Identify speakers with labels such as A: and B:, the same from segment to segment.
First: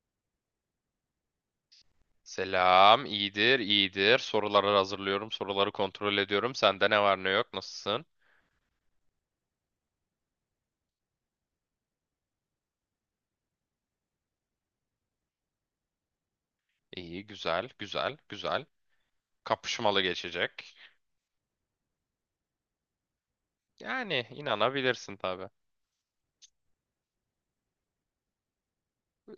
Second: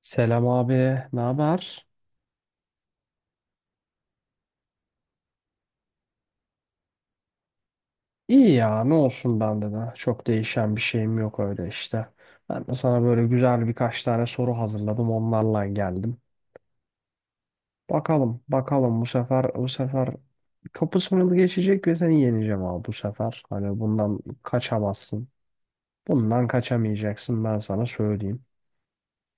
A: Selam abi, ne haber?
B: Selam, iyidir, iyidir. Soruları hazırlıyorum, soruları kontrol ediyorum. Sende ne var ne yok, nasılsın?
A: İyi ya, ne olsun bende de. Çok değişen bir şeyim yok öyle işte. Ben de sana böyle güzel birkaç tane soru hazırladım, onlarla geldim.
B: İyi, güzel, güzel,
A: Bakalım,
B: güzel.
A: bakalım bu sefer
B: Kapışmalı geçecek.
A: kapı sınırı geçecek ve seni yeneceğim abi bu sefer. Hani bundan
B: Yani inanabilirsin
A: kaçamazsın.
B: tabii.
A: Bundan kaçamayacaksın ben sana söyleyeyim.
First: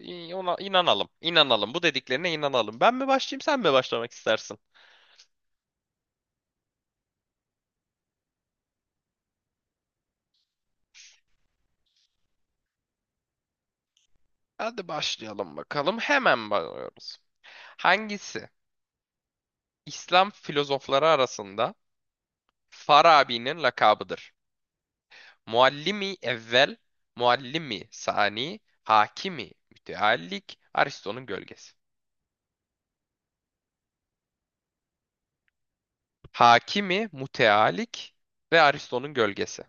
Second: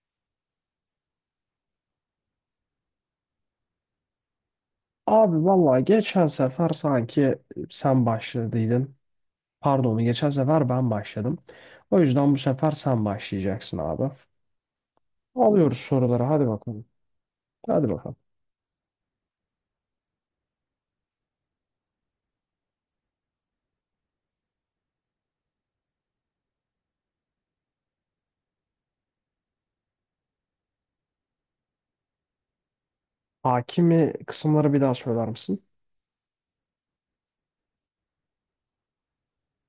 B: Ona inanalım, inanalım. Bu dediklerine inanalım. Ben mi başlayayım, sen mi başlamak istersin?
A: Abi vallahi geçen sefer sanki sen başladıydın. Pardon, geçen sefer ben başladım. O yüzden bu sefer sen başlayacaksın abi.
B: Hadi başlayalım
A: Alıyoruz
B: bakalım.
A: soruları. Hadi
B: Hemen
A: bakalım.
B: başlıyoruz.
A: Hadi bakalım.
B: Hangisi İslam filozofları arasında Farabi'nin lakabıdır? Muallimi evvel, muallimi sani, hakimi müteallik, Aristo'nun gölgesi.
A: Hakimi kısımları bir daha söyler misin?
B: Hakimi müteallik ve Aristo'nun gölgesi.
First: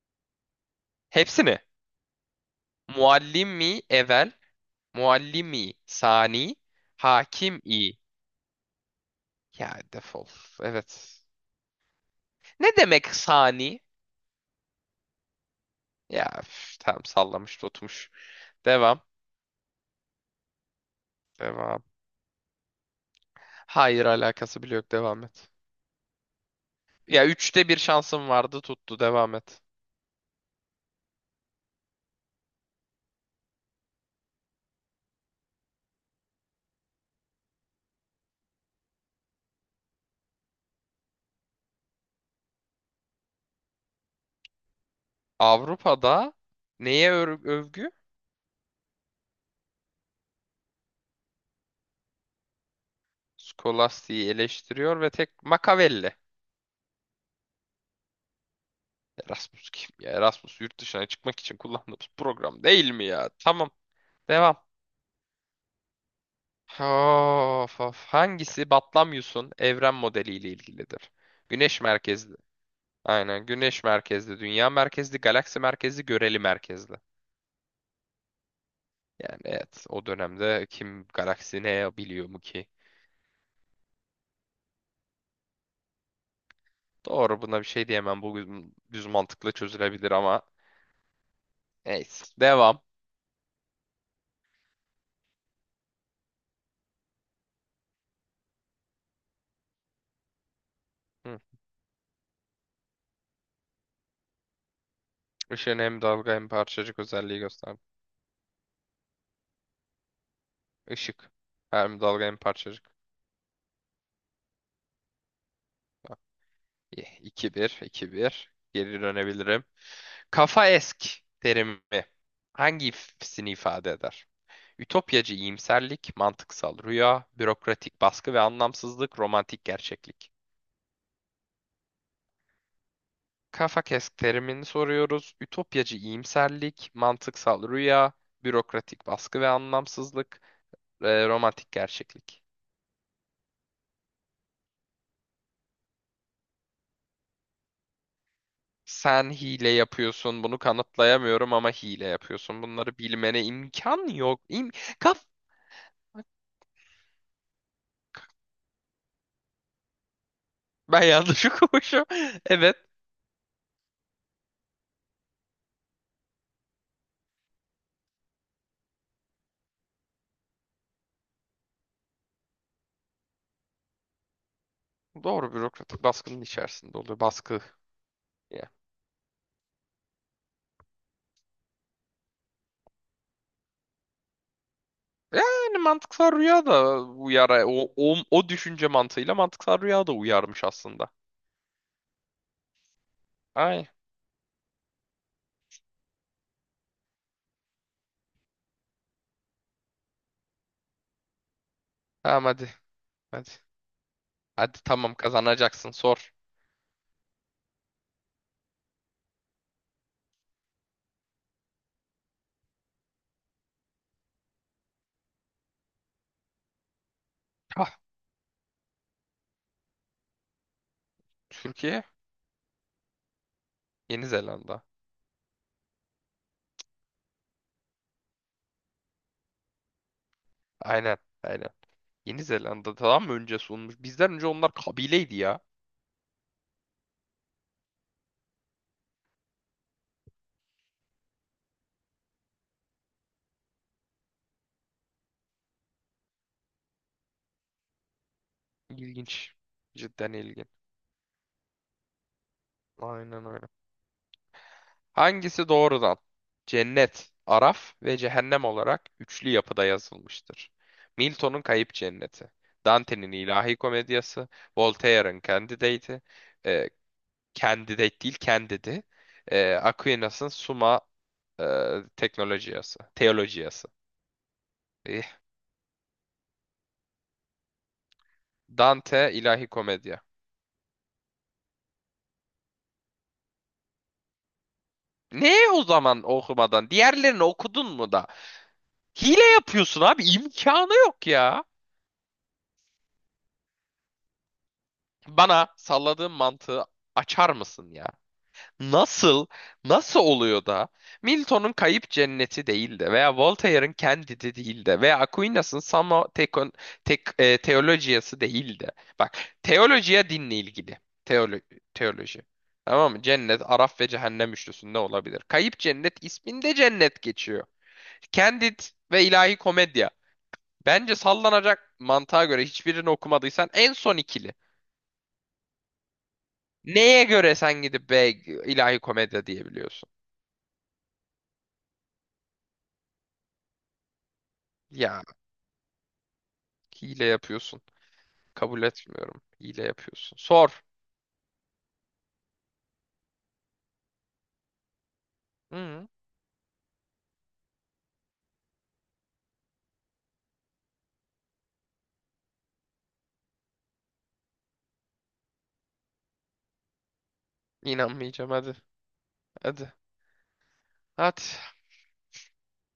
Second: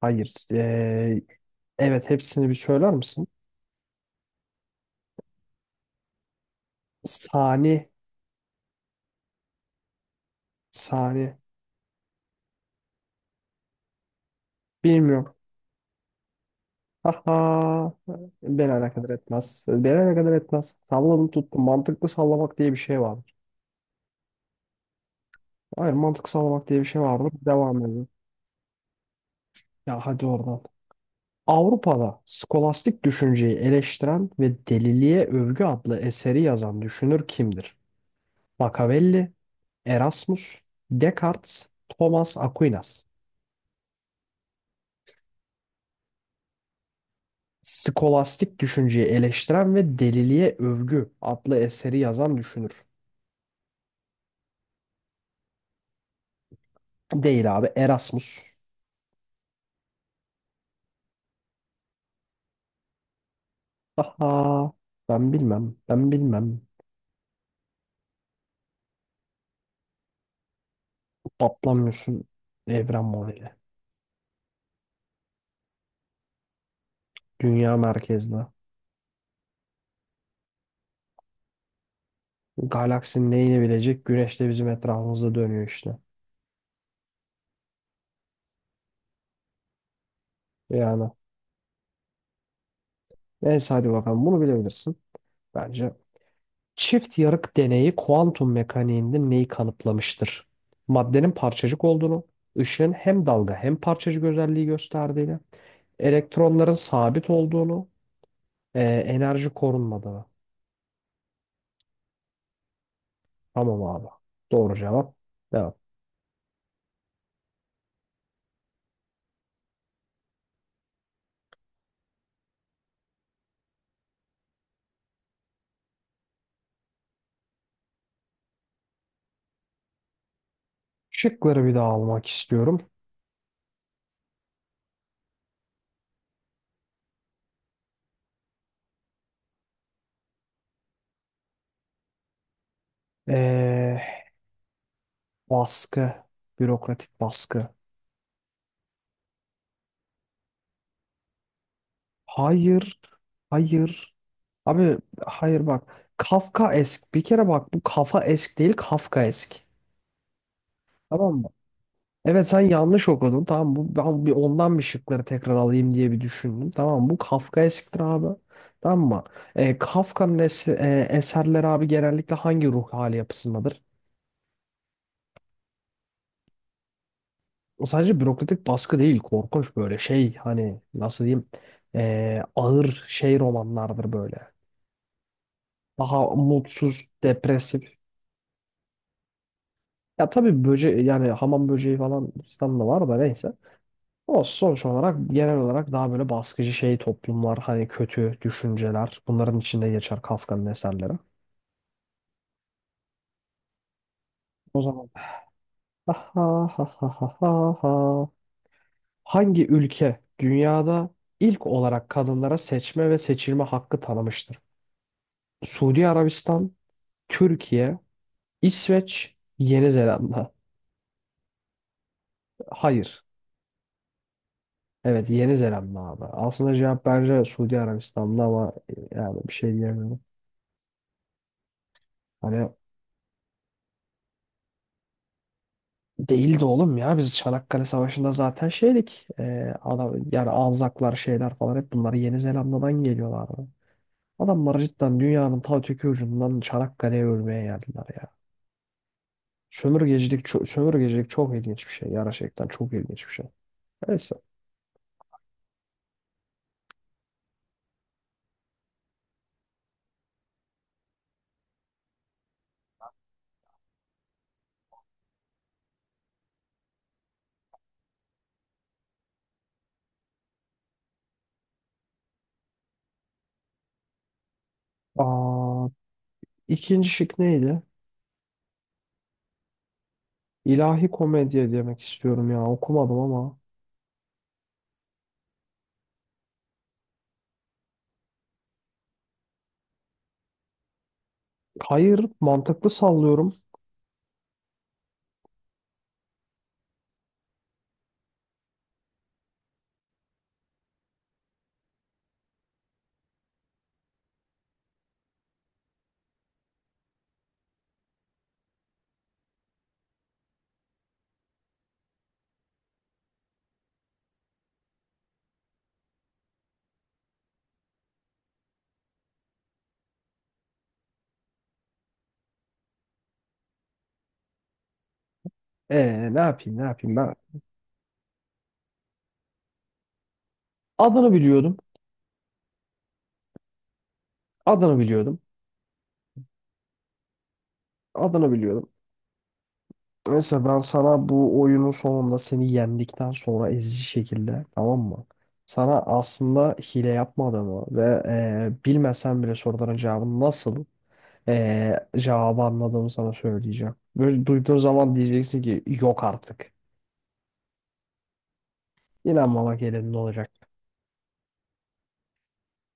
A: Hayır.
B: Hepsini
A: Evet hepsini bir söyler misin?
B: muallimi evvel, muallimi sani, hakimi
A: Sani.
B: ya defol. Evet.
A: Sani.
B: Ne demek sani?
A: Bilmiyorum.
B: Ya üf, tamam
A: Aha.
B: sallamış tutmuş.
A: Beni
B: Devam.
A: alakadar etmez. Beni alakadar etmez. Salladım tuttum.
B: Devam.
A: Mantıklı sallamak diye bir şey vardır.
B: Hayır alakası bile yok. Devam et.
A: Hayır mantıklı sallamak diye bir şey
B: Ya
A: vardır.
B: üçte bir
A: Devam edelim.
B: şansım vardı tuttu. Devam et.
A: Ya hadi oradan. Avrupa'da skolastik düşünceyi eleştiren ve Deliliğe Övgü adlı eseri yazan düşünür kimdir? Machiavelli, Erasmus, Descartes, Thomas Aquinas.
B: Avrupa'da neye övgü?
A: Skolastik düşünceyi eleştiren ve Deliliğe Övgü adlı eseri yazan düşünür.
B: Skolastiği eleştiriyor ve tek Machiavelli.
A: Değil abi Erasmus.
B: Erasmus kim ya? Erasmus yurt dışına çıkmak için kullandığımız program değil mi ya? Tamam.
A: Aha
B: Devam.
A: ben bilmem.
B: Of, of. Hangisi Batlamyus'un evren modeliyle ilgilidir? Güneş
A: Patlamıyorsun
B: merkezli.
A: evren
B: Aynen.
A: modeli.
B: Güneş merkezli, dünya merkezli, galaksi merkezli, göreli merkezli.
A: Dünya merkezli.
B: Yani evet o dönemde kim galaksi ne biliyor mu ki?
A: Galaksinin neyini bilecek? Güneş de bizim etrafımızda dönüyor işte.
B: Doğru buna bir şey diyemem. Bu düz mantıkla çözülebilir ama
A: Yani
B: neyse. Devam.
A: neyse hadi bakalım bunu bilebilirsin. Bence çift yarık deneyi kuantum mekaniğinde neyi kanıtlamıştır? Maddenin
B: Hı.
A: parçacık olduğunu, ışığın hem dalga hem parçacık özelliği gösterdiğini,
B: Işığın hem dalga hem
A: elektronların
B: parçacık
A: sabit
B: özelliği gösterdi.
A: olduğunu, enerji korunmadığını.
B: Işık. Hem dalga hem parçacık.
A: Tamam abi. Doğru cevap. Devam.
B: 2 bir, iki bir. Geri dönebilirim. Kafa esk terimi hangisini ifade eder? Ütopyacı iyimserlik, mantıksal rüya, bürokratik baskı ve anlamsızlık, romantik gerçeklik.
A: Şıkları bir daha almak istiyorum.
B: Kafa kesk terimini soruyoruz. Ütopyacı iyimserlik, mantıksal rüya, bürokratik baskı ve anlamsızlık, romantik gerçeklik.
A: Ee, Baskı, bürokratik baskı.
B: Sen hile yapıyorsun, bunu kanıtlayamıyorum ama hile yapıyorsun. Bunları
A: Hayır,
B: bilmene imkan
A: hayır.
B: yok. İm
A: Abi
B: Kaf
A: hayır bak. Kafkaesk. Bir kere bak bu kafa esk değil Kafkaesk.
B: ben
A: Tamam
B: yanlış
A: mı?
B: okumuşum.
A: Evet sen
B: Evet,
A: yanlış okudun. Tamam bu ben bir ondan bir şıkları tekrar alayım diye bir düşündüm. Tamam bu Kafka eskidir abi. Tamam mı? E, Kafka'nın es- Eserleri abi genellikle hangi ruh hali yapısındadır?
B: doğru bürokratik baskının içerisinde oluyor. Baskı.
A: Sadece bürokratik
B: Ya.
A: baskı değil korkunç böyle şey hani nasıl diyeyim ağır şey romanlardır böyle.
B: Yani mantıksal
A: Daha
B: rüya da
A: mutsuz,
B: uyar. O,
A: depresif.
B: o, o düşünce mantığıyla mantıksal rüya da
A: Ya tabii
B: uyarmış
A: böce
B: aslında.
A: yani hamam böceği falan filan da var da neyse.
B: Ay.
A: O sonuç olarak genel olarak daha böyle baskıcı şey toplumlar, hani kötü düşünceler bunların içinde geçer Kafka'nın eserleri.
B: Tamam hadi. Hadi. Hadi
A: O zaman
B: tamam kazanacaksın
A: ha
B: sor.
A: ha ha ha ha ha. Ha. Hangi ülke dünyada ilk olarak kadınlara seçme ve seçilme hakkı tanımıştır? Suudi Arabistan,
B: Ah,
A: Türkiye, İsveç, Yeni Zelanda.
B: Türkiye,
A: Hayır.
B: Yeni Zelanda.
A: Evet Yeni Zelanda abi. Aslında cevap bence Suudi Arabistan'da ama yani bir şey diyemiyorum.
B: Aynen. Aynen. Yeni
A: Hani
B: Zelanda'dan mı önce sunmuş? Bizden önce onlar kabileydi ya.
A: değildi oğlum ya. Biz Çanakkale Savaşı'nda zaten şeydik. Adam, yani Anzaklar şeyler falan hep bunları Yeni Zelanda'dan geliyorlardı. Adamlar cidden dünyanın ta öteki ucundan Çanakkale'ye ölmeye geldiler ya.
B: İlginç. Cidden ilginç.
A: Sömürgecilik çok ilginç bir şey. Gerçekten çok ilginç bir
B: Aynen
A: şey.
B: öyle.
A: Neyse.
B: Hangisi doğrudan? Cennet, Araf ve Cehennem olarak üçlü yapıda yazılmıştır. Milton'un Kayıp Cenneti, Dante'nin İlahi Komedyası, Voltaire'ın Candidate'i, e, Candidate değil Candid'i, Aquinas'ın Summa e, Teknolojiyası, Teolojiyası. Eh,
A: Aa, ikinci şık neydi?
B: Dante İlahi Komedya.
A: İlahi komedya demek istiyorum ya. Okumadım ama.
B: Ne o zaman okumadan? Diğerlerini okudun mu da? Hile yapıyorsun abi. İmkanı yok ya.
A: Hayır, mantıklı sallıyorum.
B: Bana salladığın mantığı açar mısın ya? Nasıl, nasıl oluyor da Milton'un Kayıp Cenneti değil de veya Voltaire'ın Candide değil de veya Aquinas'ın Summa Tecon- Tec- e, Theologia'sı değil de. Bak, teolojiye dinle ilgili. Teolo teoloji. Tamam mı? Cennet, Araf ve Cehennem üçlüsünde olabilir. Kayıp Cennet isminde cennet geçiyor. Candid ve ilahi Komedya. Bence sallanacak mantığa göre hiçbirini okumadıysan en son ikili.
A: Ne yapayım
B: Neye
A: ben?
B: göre sen gidip be ilahi komedya diyebiliyorsun?
A: Adını biliyordum. Adını
B: Ya
A: biliyordum.
B: hile yapıyorsun.
A: Adını
B: Kabul
A: biliyordum.
B: etmiyorum. Hile yapıyorsun.
A: Mesela ben
B: Sor.
A: sana bu oyunun sonunda seni yendikten sonra ezici şekilde tamam mı? Sana
B: Hı,
A: aslında hile yapmadığımı ve bilmesen bile soruların cevabını cevabı anladığımı sana söyleyeceğim. Böyle duyduğun zaman diyeceksin ki yok artık.
B: inanmayacağım hadi.
A: İnanmamak
B: Hadi.
A: elinde olacak.
B: Hadi.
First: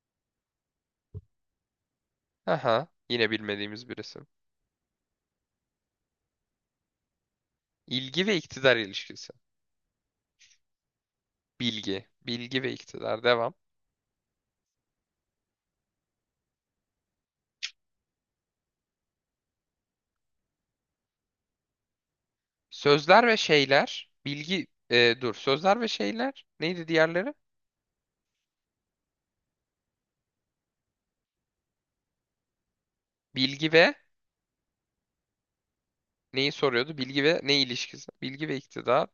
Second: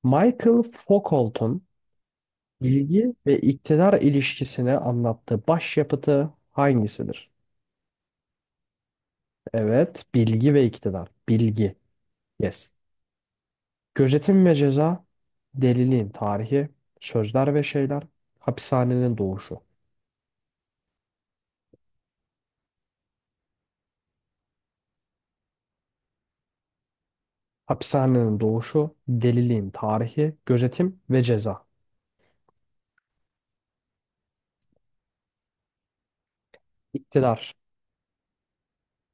A: Michael Foucault'un
B: Aha.
A: bilgi
B: Yine
A: ve
B: bilmediğimiz bir
A: iktidar
B: isim.
A: ilişkisini anlattığı başyapıtı hangisidir?
B: İlgi ve iktidar ilişkisi.
A: Evet, bilgi ve iktidar. Bilgi.
B: Bilgi. Bilgi
A: Yes.
B: ve iktidar. Devam.
A: Gözetim ve ceza, deliliğin tarihi, sözler ve şeyler, hapishanenin doğuşu.
B: Sözler ve şeyler. Bilgi. Dur. Sözler ve şeyler. Neydi diğerleri?
A: Hapishanenin doğuşu, deliliğin tarihi, gözetim ve ceza.
B: Bilgi ve neyi soruyordu? Bilgi ve
A: İktidar.
B: ne ilişkisi? Bilgi ve iktidar.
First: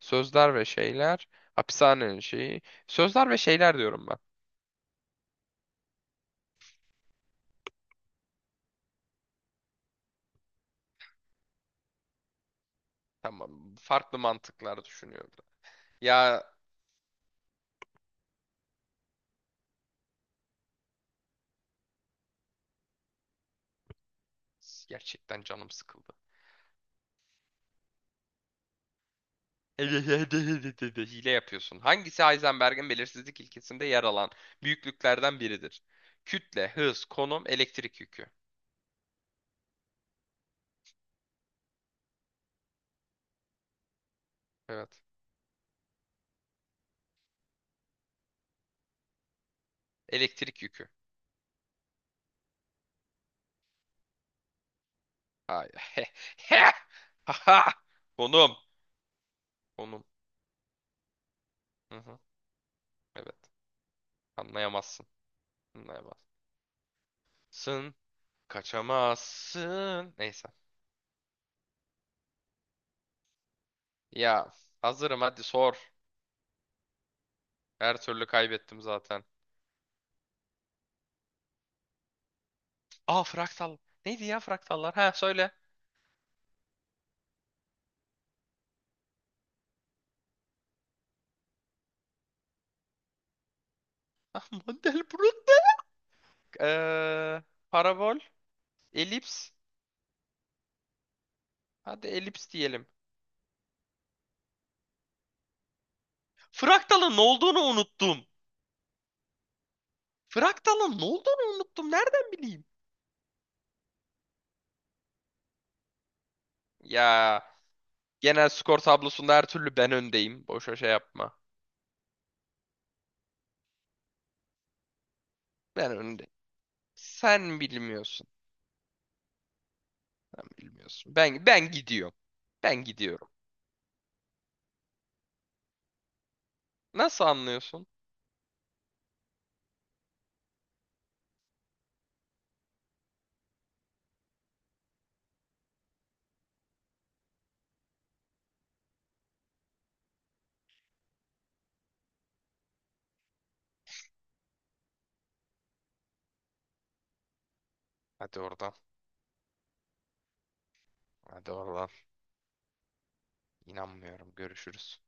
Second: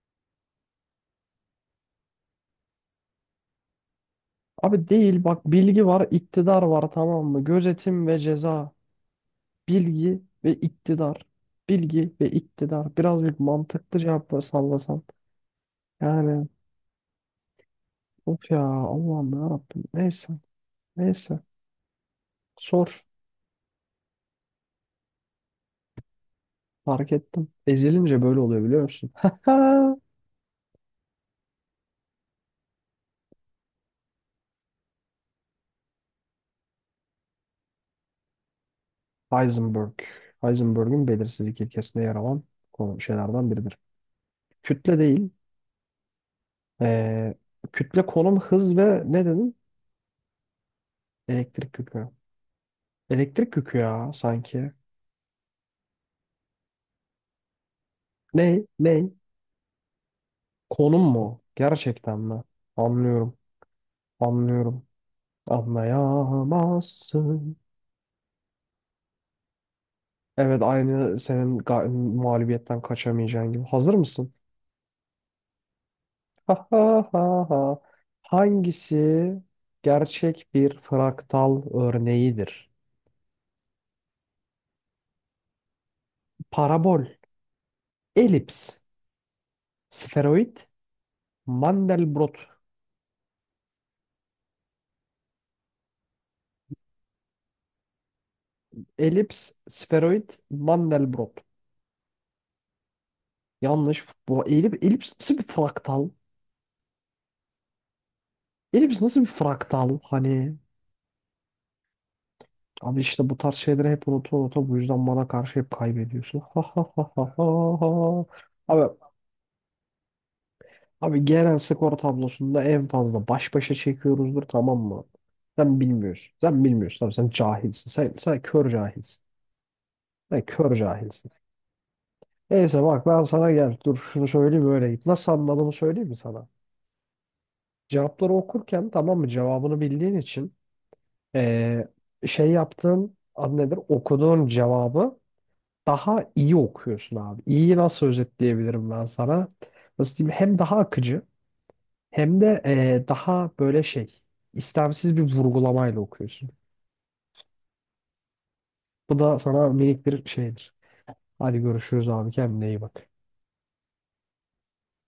B: Sözler ve şeyler. Hapishanenin şeyi. Sözler ve şeyler diyorum ben.
A: Abi değil bak bilgi var, iktidar var tamam mı? Gözetim ve ceza, bilgi ve iktidar. Bilgi ve iktidar. Birazcık
B: Tamam.
A: mantıklı
B: Farklı
A: cevapları
B: mantıklar
A: sallasan.
B: düşünüyorum. Ya
A: Yani of ya Allah'ım ya Rabbim. Neyse. Sor.
B: gerçekten canım sıkıldı.
A: Fark ettim. Ezilince böyle oluyor biliyor musun?
B: Hile yapıyorsun. Hangisi Heisenberg'in belirsizlik ilkesinde yer alan büyüklüklerden biridir? Kütle, hız, konum, elektrik yükü.
A: Heisenberg. Heisenberg'ün belirsizlik ilkesinde yer alan konu şeylerden biridir. Kütle
B: Evet.
A: değil. ee, Kütle, konum, hız ve ne dedim?
B: Elektrik yükü.
A: Elektrik yükü. Elektrik yükü ya sanki.
B: Hayır. Haha. Konum.
A: Ne? Ne?
B: Konum.
A: Konum mu?
B: Hı
A: Gerçekten
B: hı.
A: mi?
B: Evet.
A: Anlıyorum. Anlıyorum.
B: Anlayamazsın. Anlayamazsın.
A: Anlayamazsın.
B: Sın kaçamazsın. Neyse.
A: Evet aynı mağlubiyetten kaçamayacağın gibi. Hazır mısın?
B: Ya hazırım hadi sor.
A: Ha ha ha ha.
B: Her türlü kaybettim
A: Hangisi
B: zaten.
A: gerçek bir fraktal örneğidir?
B: Aa fraktal. Neydi ya fraktallar? Ha söyle.
A: Parabol, elips, sferoid, Mandelbrot.
B: Ah, Mandelbrot. Ee, parabol. Elips.
A: Elips, sferoid, Mandelbrot.
B: Hadi elips diyelim.
A: Yanlış. Bu elips nasıl bir fraktal?
B: Fraktalın ne olduğunu unuttum.
A: Elips nasıl bir fraktal? Hani
B: Fraktalın ne olduğunu unuttum. Nereden bileyim?
A: abi işte bu tarz şeyleri hep unuta unuta bu yüzden bana karşı hep kaybediyorsun. Ha ha ha ha
B: Ya
A: ha. Ha.
B: genel skor
A: Abi,
B: tablosunda her türlü ben öndeyim. Boşa şey
A: abi
B: yapma.
A: genel skor tablosunda en fazla baş başa çekiyoruzdur tamam mı? Sen
B: Ben öndeyim.
A: bilmiyorsun. Sen bilmiyorsun. Abi sen
B: Sen
A: cahilsin.
B: bilmiyorsun.
A: Sen kör cahilsin. Sen
B: Sen
A: kör
B: bilmiyorsun.
A: cahilsin.
B: Ben gidiyorum. Ben
A: Neyse bak ben
B: gidiyorum.
A: sana gel dur şunu söyleyeyim öyle git. Nasıl anladığımı söyleyeyim mi sana?
B: Nasıl anlıyorsun?
A: Cevapları okurken tamam mı cevabını bildiğin için eee, şey yaptığın adı nedir okuduğun cevabı daha iyi okuyorsun abi. İyi nasıl özetleyebilirim ben sana? Nasıl diyeyim hem daha akıcı hem de daha böyle şey istemsiz bir vurgulamayla okuyorsun.
B: Hadi oradan.
A: Bu da sana minik bir şeydir.
B: Hadi
A: Hadi
B: oradan.
A: görüşürüz abi kendine iyi bak.
B: İnanmıyorum. Görüşürüz.